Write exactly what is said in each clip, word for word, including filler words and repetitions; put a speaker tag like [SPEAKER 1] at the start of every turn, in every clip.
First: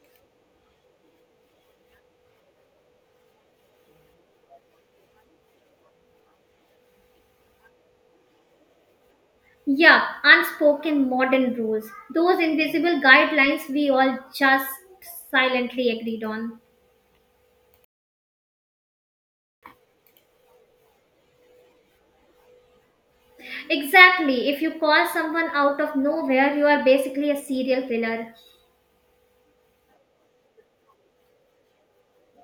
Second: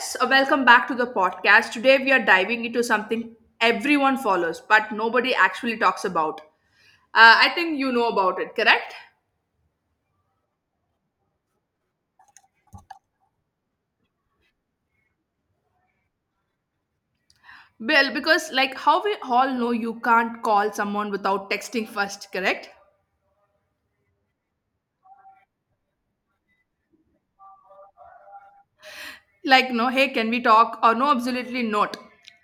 [SPEAKER 1] So welcome back to the podcast. Today we are diving into something everyone follows, but nobody actually talks about. Uh, I think you know about it, correct?
[SPEAKER 2] Yeah, unspoken modern rules. Those invisible guidelines we all just silently agreed on.
[SPEAKER 1] Well, because like how we all know, you can't call someone without texting first, correct?
[SPEAKER 2] Exactly. If you call someone out of nowhere, you are basically a serial killer.
[SPEAKER 1] Like no, hey, can we talk? Or no, absolutely not.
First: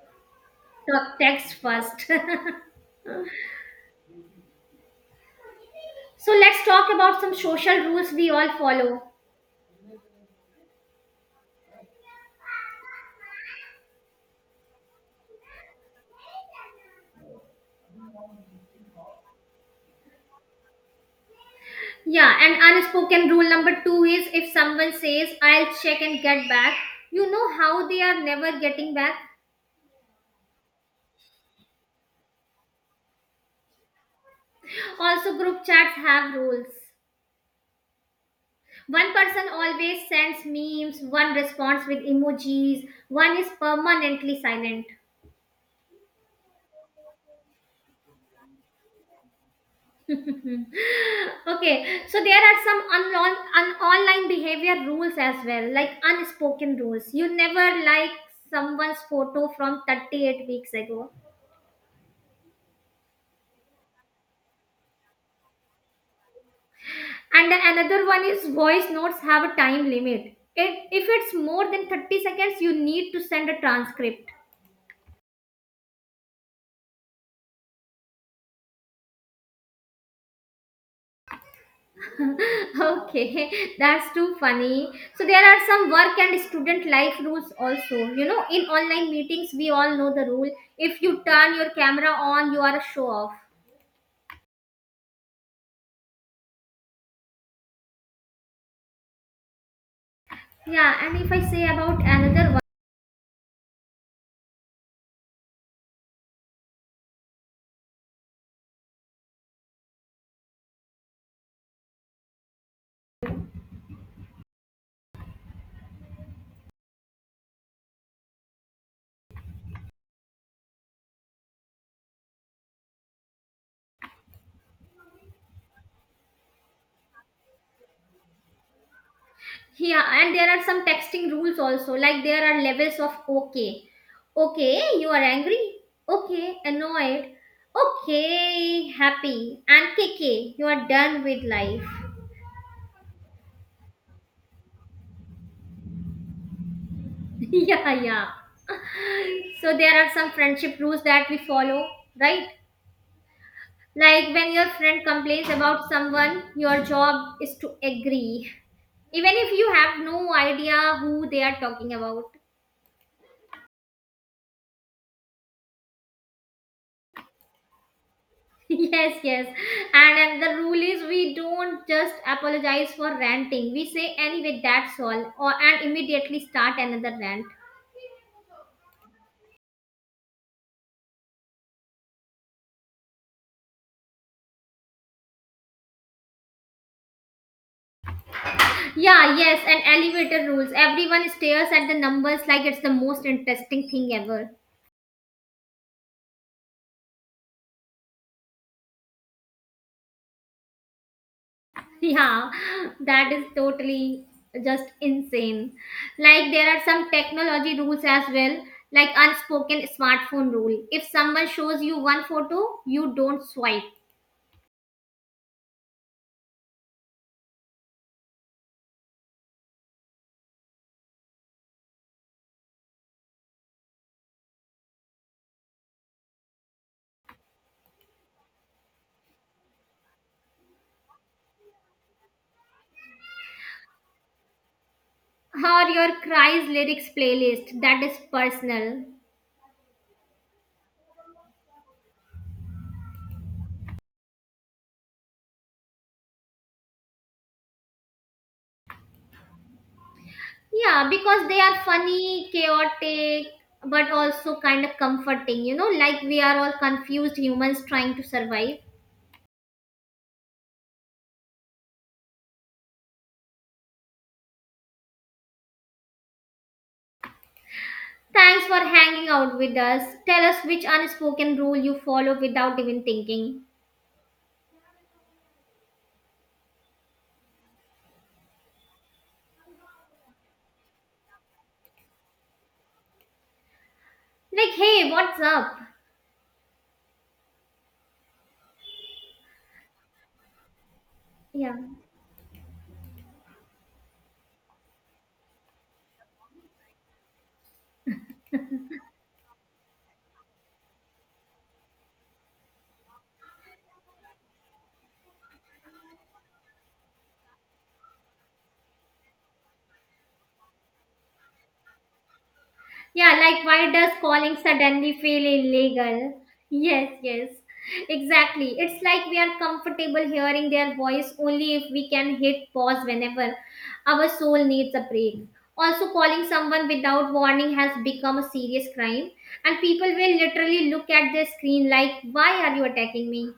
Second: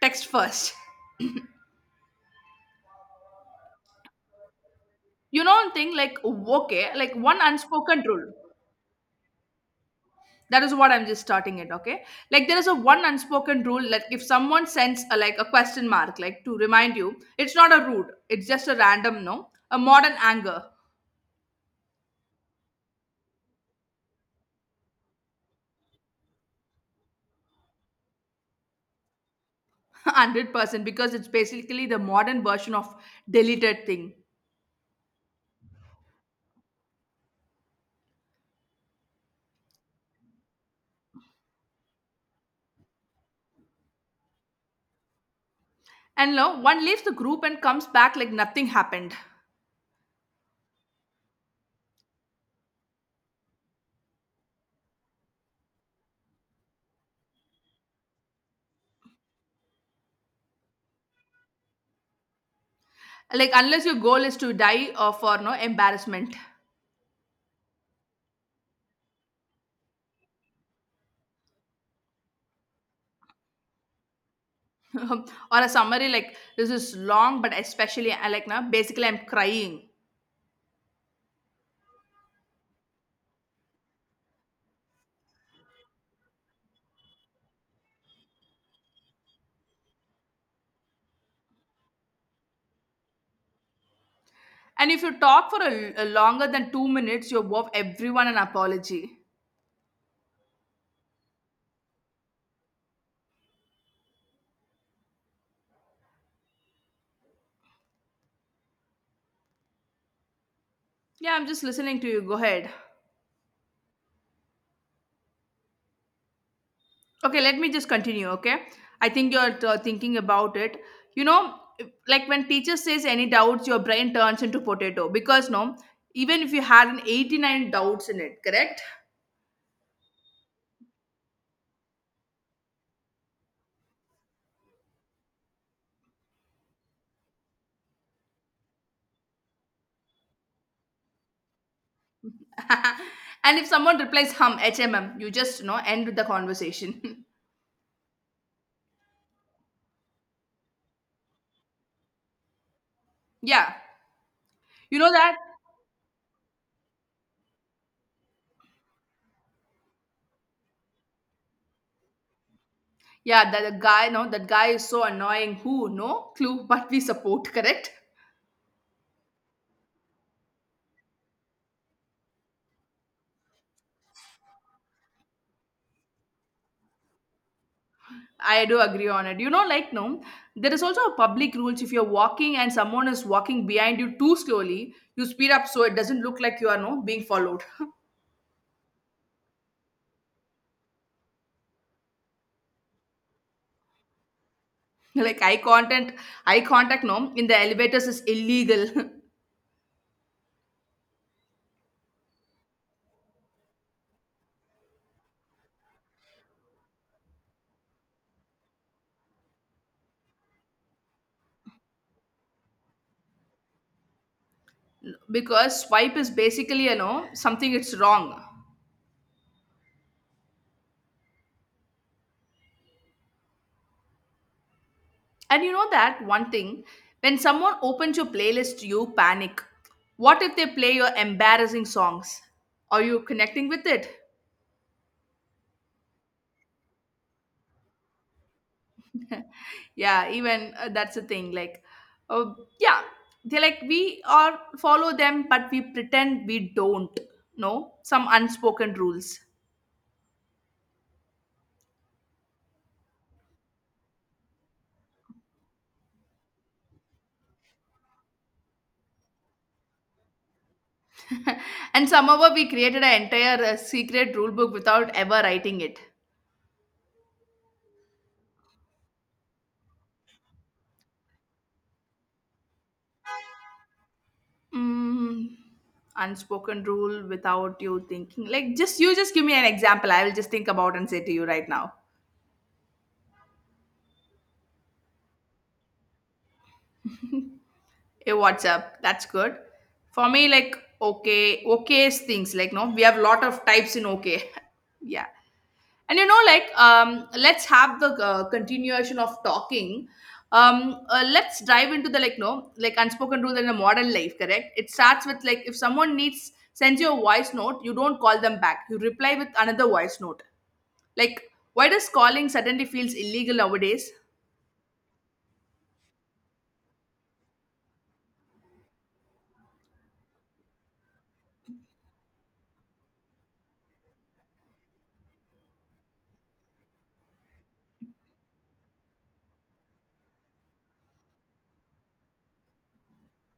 [SPEAKER 1] Text first.
[SPEAKER 2] Talk text first. so
[SPEAKER 1] You know, one thing like
[SPEAKER 2] let's
[SPEAKER 1] okay,
[SPEAKER 2] talk
[SPEAKER 1] like
[SPEAKER 2] about some
[SPEAKER 1] one
[SPEAKER 2] social
[SPEAKER 1] unspoken
[SPEAKER 2] rules we
[SPEAKER 1] rule.
[SPEAKER 2] all follow.
[SPEAKER 1] That is what I'm just starting it. Okay, like there is a one unspoken rule, like if someone sends a like a question mark like to remind you, it's not a rude, it's just a random. No, a modern anger.
[SPEAKER 2] Yeah, and unspoken rule number two is if someone says, I'll check and get back, you know how they are never getting back.
[SPEAKER 1] one hundred percent because it's basically the modern version of deleted thing.
[SPEAKER 2] Also, group chats have rules. One person always sends memes, one responds with emojis, one is permanently silent.
[SPEAKER 1] And no one leaves the group and comes back like nothing happened.
[SPEAKER 2] okay, so there are some unlon- un- online behavior rules as well, like unspoken rules. You never like someone's photo from thirty-eight weeks ago.
[SPEAKER 1] Like unless your goal is to die or for no embarrassment.
[SPEAKER 2] And another one is voice notes have a time limit. It, if it's more than thirty seconds, you need to send a transcript.
[SPEAKER 1] or a summary, like this is long, but especially I like now basically I'm crying.
[SPEAKER 2] Okay, that's too funny. So there are some work and student life rules also. You know, in online meetings, we all know the rule. If you turn your camera on, you are a show off.
[SPEAKER 1] And if you talk for a, a longer than two minutes, you owe everyone an apology.
[SPEAKER 2] Yeah, and if I say about another one,
[SPEAKER 1] Yeah, I'm just listening to you. Go ahead. Okay, let me just continue. Okay, I think you're uh, thinking about it. You know, like when teacher says any doubts, your brain turns into potato, because no, even if you had an eighty-nine doubts in it, correct?
[SPEAKER 2] yeah, and there are some texting rules also. Like there are levels of okay. Okay, you are angry. Okay, annoyed. Okay, happy. And K K, you are done with life.
[SPEAKER 1] and if someone replies hum, H M M, you just, you know, end the conversation.
[SPEAKER 2] yeah, yeah. So there are some friendship rules that we follow, right?
[SPEAKER 1] yeah,
[SPEAKER 2] Like when your
[SPEAKER 1] you
[SPEAKER 2] friend
[SPEAKER 1] know that.
[SPEAKER 2] complains about someone, your job is to agree. Even if you have no idea who they are talking about.
[SPEAKER 1] Yeah, that the guy, no, that guy is so annoying. Who? No clue, but we support. Correct.
[SPEAKER 2] yes, yes. And, and the rule is we don't just apologize for ranting. We say anyway that's all or and immediately start another rant.
[SPEAKER 1] I do agree on it. You know, like no, there is also a public rules. If you're walking and someone is walking behind you too slowly, you speed up so it doesn't look like you are no being followed.
[SPEAKER 2] Yeah, yes, and elevator rules. Everyone stares at the numbers like it's the most interesting thing ever.
[SPEAKER 1] like eye contact, eye contact no in the elevators is illegal.
[SPEAKER 2] Yeah, that is totally just insane. Like there are some technology rules as well, like unspoken smartphone rule. If someone shows you one photo, you don't swipe.
[SPEAKER 1] because swipe is basically, you know, something it's wrong. And you know that one thing, when someone opens your playlist, you panic. What if they play your embarrassing songs? Are you connecting with it?
[SPEAKER 2] Or your cries lyrics playlist, that is personal.
[SPEAKER 1] Yeah, even uh, that's the thing, like, oh, yeah, they, like we are follow them, but we pretend we don't. No, some unspoken rules.
[SPEAKER 2] Yeah, because they are funny, chaotic, but also kind of comforting, you know, like we are all confused humans trying to survive.
[SPEAKER 1] and somehow we created an entire uh, secret rule book without ever writing it.
[SPEAKER 2] Thanks for hanging out with us. Tell us which unspoken rule you follow without even thinking.
[SPEAKER 1] Mm, unspoken rule without you thinking, like just, you just give me an example, I will just think about and say to you right now.
[SPEAKER 2] Like, hey, what's up?
[SPEAKER 1] Hey, WhatsApp. That's good. For me, like okay,
[SPEAKER 2] Yeah.
[SPEAKER 1] okay is things like no, we have lot of types in okay. yeah, and you know, like um, let's have the uh, continuation of talking. Um, uh, let's dive into the, like no, like unspoken rule in a modern life. Correct. It starts with like if someone needs sends you a voice note, you don't call them back. You reply with another voice note. Like, why does calling suddenly feels
[SPEAKER 2] Yeah,
[SPEAKER 1] illegal
[SPEAKER 2] like, why
[SPEAKER 1] nowadays?
[SPEAKER 2] does calling suddenly feel illegal? Yes, yes. Exactly. It's like we are comfortable hearing their voice only if we can hit pause whenever our soul needs a break. Also, calling someone without warning has become a serious crime, and people will literally look at their screen like, why are you attacking me?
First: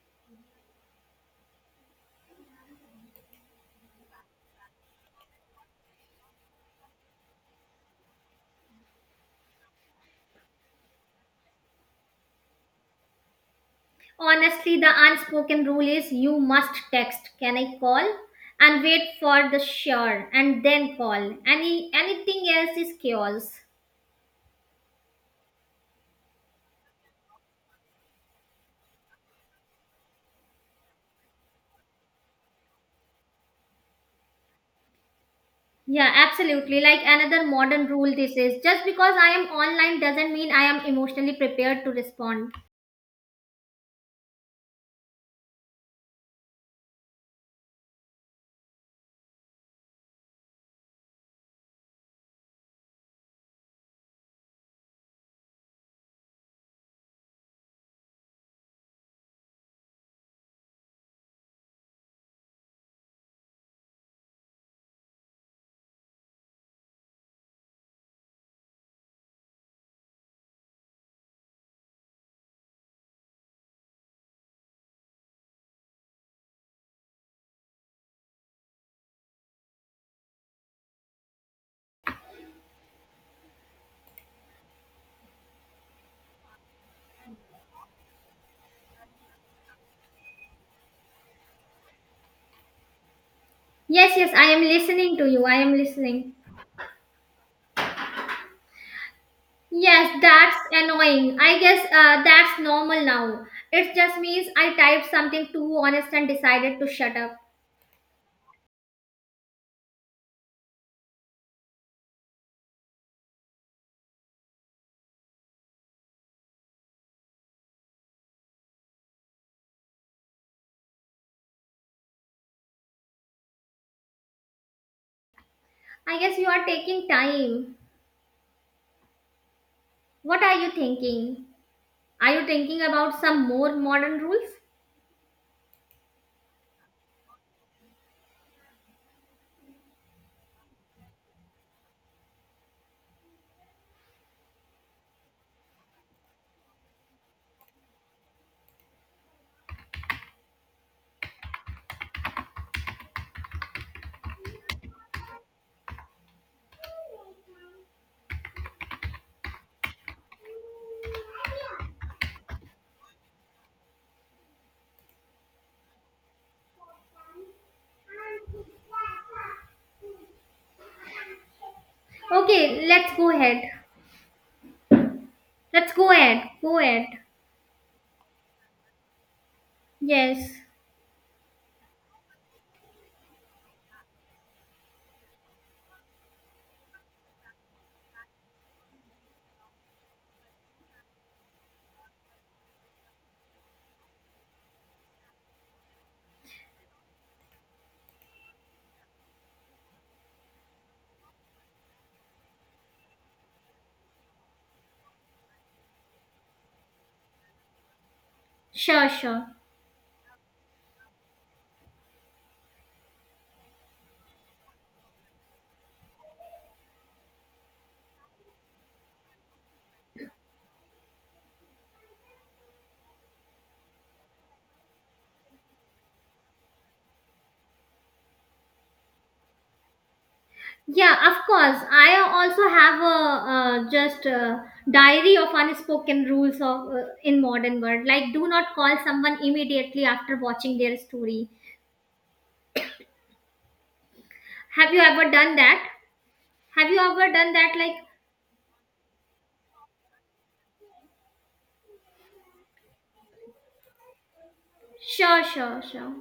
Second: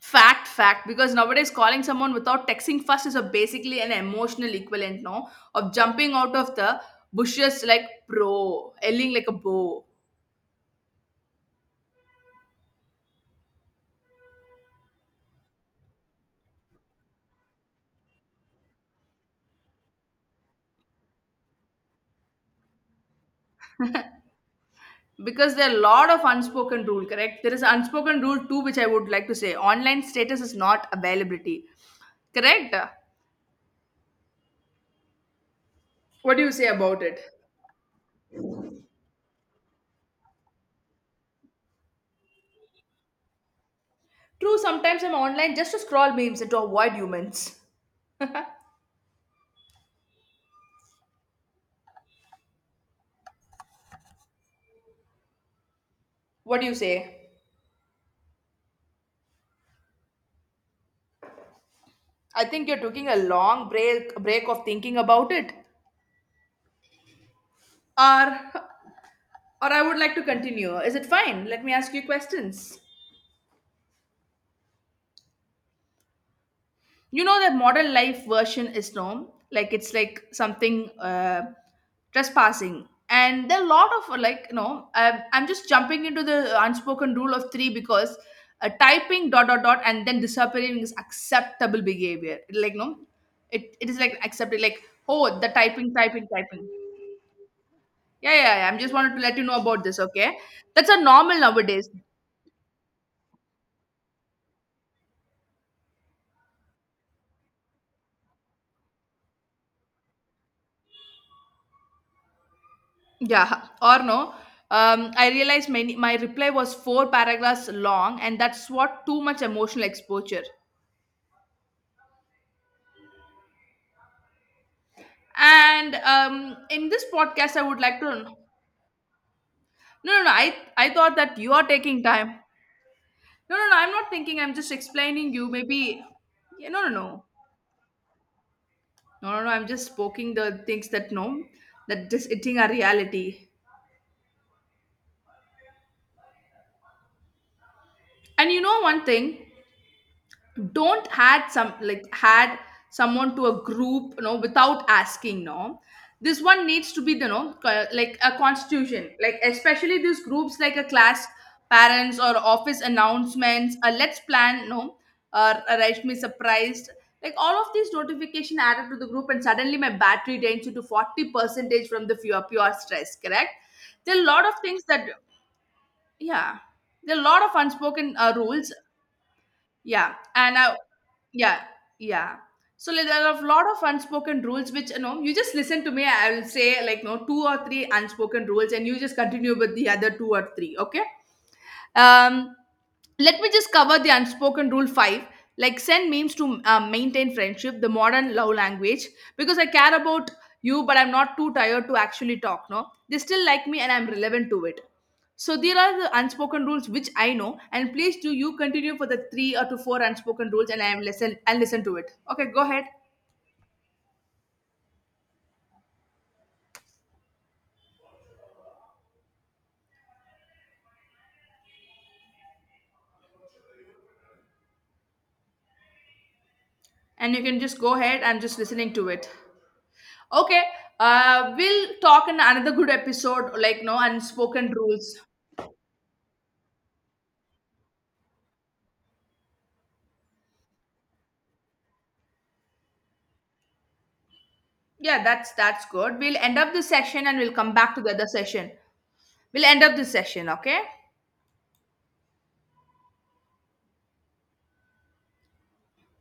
[SPEAKER 1] Fact, fact. Because nowadays, calling someone without texting first is a basically an emotional equivalent, no, of jumping out of the bushes like pro, yelling like a bow.
[SPEAKER 2] Honestly, the unspoken rule is you must text, can I call? And wait for the sure and then call. Any anything else is chaos.
[SPEAKER 1] Because there are a lot of unspoken rule, correct? There is an unspoken rule too, which I would like to say. Online status is not availability, correct?
[SPEAKER 2] Yeah,
[SPEAKER 1] What do you say
[SPEAKER 2] absolutely. Like
[SPEAKER 1] about it?
[SPEAKER 2] another modern rule, this is just because I am online doesn't mean I am emotionally prepared to respond.
[SPEAKER 1] True, sometimes I'm online just to scroll memes and to avoid humans. What do you say? I think you're taking a long break break of thinking about it. or or I would like to continue, is it fine? Let me ask you questions. You know that modern life version is known, like it's like something uh, trespassing, and there are a lot of uh, like, you know, am I'm just jumping into the unspoken rule of three. Because uh, typing dot dot dot and then disappearing is acceptable behavior, like no, it, it is
[SPEAKER 2] Yes,
[SPEAKER 1] like
[SPEAKER 2] yes, I
[SPEAKER 1] accepted,
[SPEAKER 2] am
[SPEAKER 1] like
[SPEAKER 2] listening to
[SPEAKER 1] oh
[SPEAKER 2] you.
[SPEAKER 1] the
[SPEAKER 2] I am
[SPEAKER 1] typing typing
[SPEAKER 2] listening.
[SPEAKER 1] typing. Yeah, yeah, yeah, I'm just wanted to let you know about this.
[SPEAKER 2] Yes,
[SPEAKER 1] Okay,
[SPEAKER 2] that's
[SPEAKER 1] that's a normal
[SPEAKER 2] annoying. I guess
[SPEAKER 1] nowadays.
[SPEAKER 2] uh, that's normal now. It just means I typed something too honest and decided to shut up.
[SPEAKER 1] Yeah, or no. Um, I realized many, my reply was four paragraphs long, and that's what too much emotional exposure. And
[SPEAKER 2] I guess you
[SPEAKER 1] um,
[SPEAKER 2] are
[SPEAKER 1] in this
[SPEAKER 2] taking
[SPEAKER 1] podcast, I
[SPEAKER 2] time.
[SPEAKER 1] would like to. No, no, no.
[SPEAKER 2] What are
[SPEAKER 1] I,
[SPEAKER 2] you
[SPEAKER 1] I thought that
[SPEAKER 2] thinking?
[SPEAKER 1] you are taking
[SPEAKER 2] Are
[SPEAKER 1] time.
[SPEAKER 2] you thinking about some
[SPEAKER 1] No, no,
[SPEAKER 2] more
[SPEAKER 1] no. I'm not
[SPEAKER 2] modern
[SPEAKER 1] thinking. I'm
[SPEAKER 2] rules?
[SPEAKER 1] just explaining you. Maybe. Yeah, no, no, no. No, no, no. I'm just poking the things that no, that just eating are reality. And you know one thing? Don't had some like had someone to a group, you know, without asking. No, this one needs to be, you know, co- like a constitution, like especially these groups like a class, parents or office announcements, a let's plan, no, or arrange me surprised, like all of these notification added to the group, and suddenly my battery drains into forty percentage from the pure, pure
[SPEAKER 2] Okay, let's
[SPEAKER 1] stress,
[SPEAKER 2] go
[SPEAKER 1] correct.
[SPEAKER 2] ahead.
[SPEAKER 1] There are a lot of things that,
[SPEAKER 2] Let's go ahead.
[SPEAKER 1] yeah,
[SPEAKER 2] Go ahead.
[SPEAKER 1] there are a lot of unspoken uh, rules. Yeah, and
[SPEAKER 2] Yes.
[SPEAKER 1] I, yeah, yeah. So like, there are a lot of unspoken rules which you know, you just listen to me. I will say like no, two or three unspoken rules, and you just continue with the other two or three. Okay. Um, Let me just cover the unspoken rule five, like send memes to uh, maintain friendship the modern love language. Because I care about you, but I'm not too tired to actually talk. No, they still like me and I'm relevant to it. So there are the unspoken rules which I know, and please do you continue for
[SPEAKER 2] Sure,
[SPEAKER 1] the
[SPEAKER 2] sure.
[SPEAKER 1] three or to four unspoken rules, and I am listen, I'll listen to it. Okay, go ahead. And you can just go ahead, I'm just listening to it. Okay,
[SPEAKER 2] Yeah, of
[SPEAKER 1] uh
[SPEAKER 2] course.
[SPEAKER 1] we'll
[SPEAKER 2] I
[SPEAKER 1] talk in
[SPEAKER 2] also
[SPEAKER 1] another good
[SPEAKER 2] have a
[SPEAKER 1] episode like
[SPEAKER 2] uh,
[SPEAKER 1] no
[SPEAKER 2] just a
[SPEAKER 1] unspoken rules.
[SPEAKER 2] diary of unspoken rules of uh, in modern world. Like, do not call someone immediately after watching their story. Have you
[SPEAKER 1] Yeah,
[SPEAKER 2] ever
[SPEAKER 1] that's
[SPEAKER 2] done
[SPEAKER 1] that's
[SPEAKER 2] that?
[SPEAKER 1] good. We'll end up this
[SPEAKER 2] Have you
[SPEAKER 1] session
[SPEAKER 2] ever
[SPEAKER 1] and we'll
[SPEAKER 2] done
[SPEAKER 1] come
[SPEAKER 2] that?
[SPEAKER 1] back
[SPEAKER 2] Like,
[SPEAKER 1] to the other session. We'll end up this session, okay?
[SPEAKER 2] sure, sure, sure.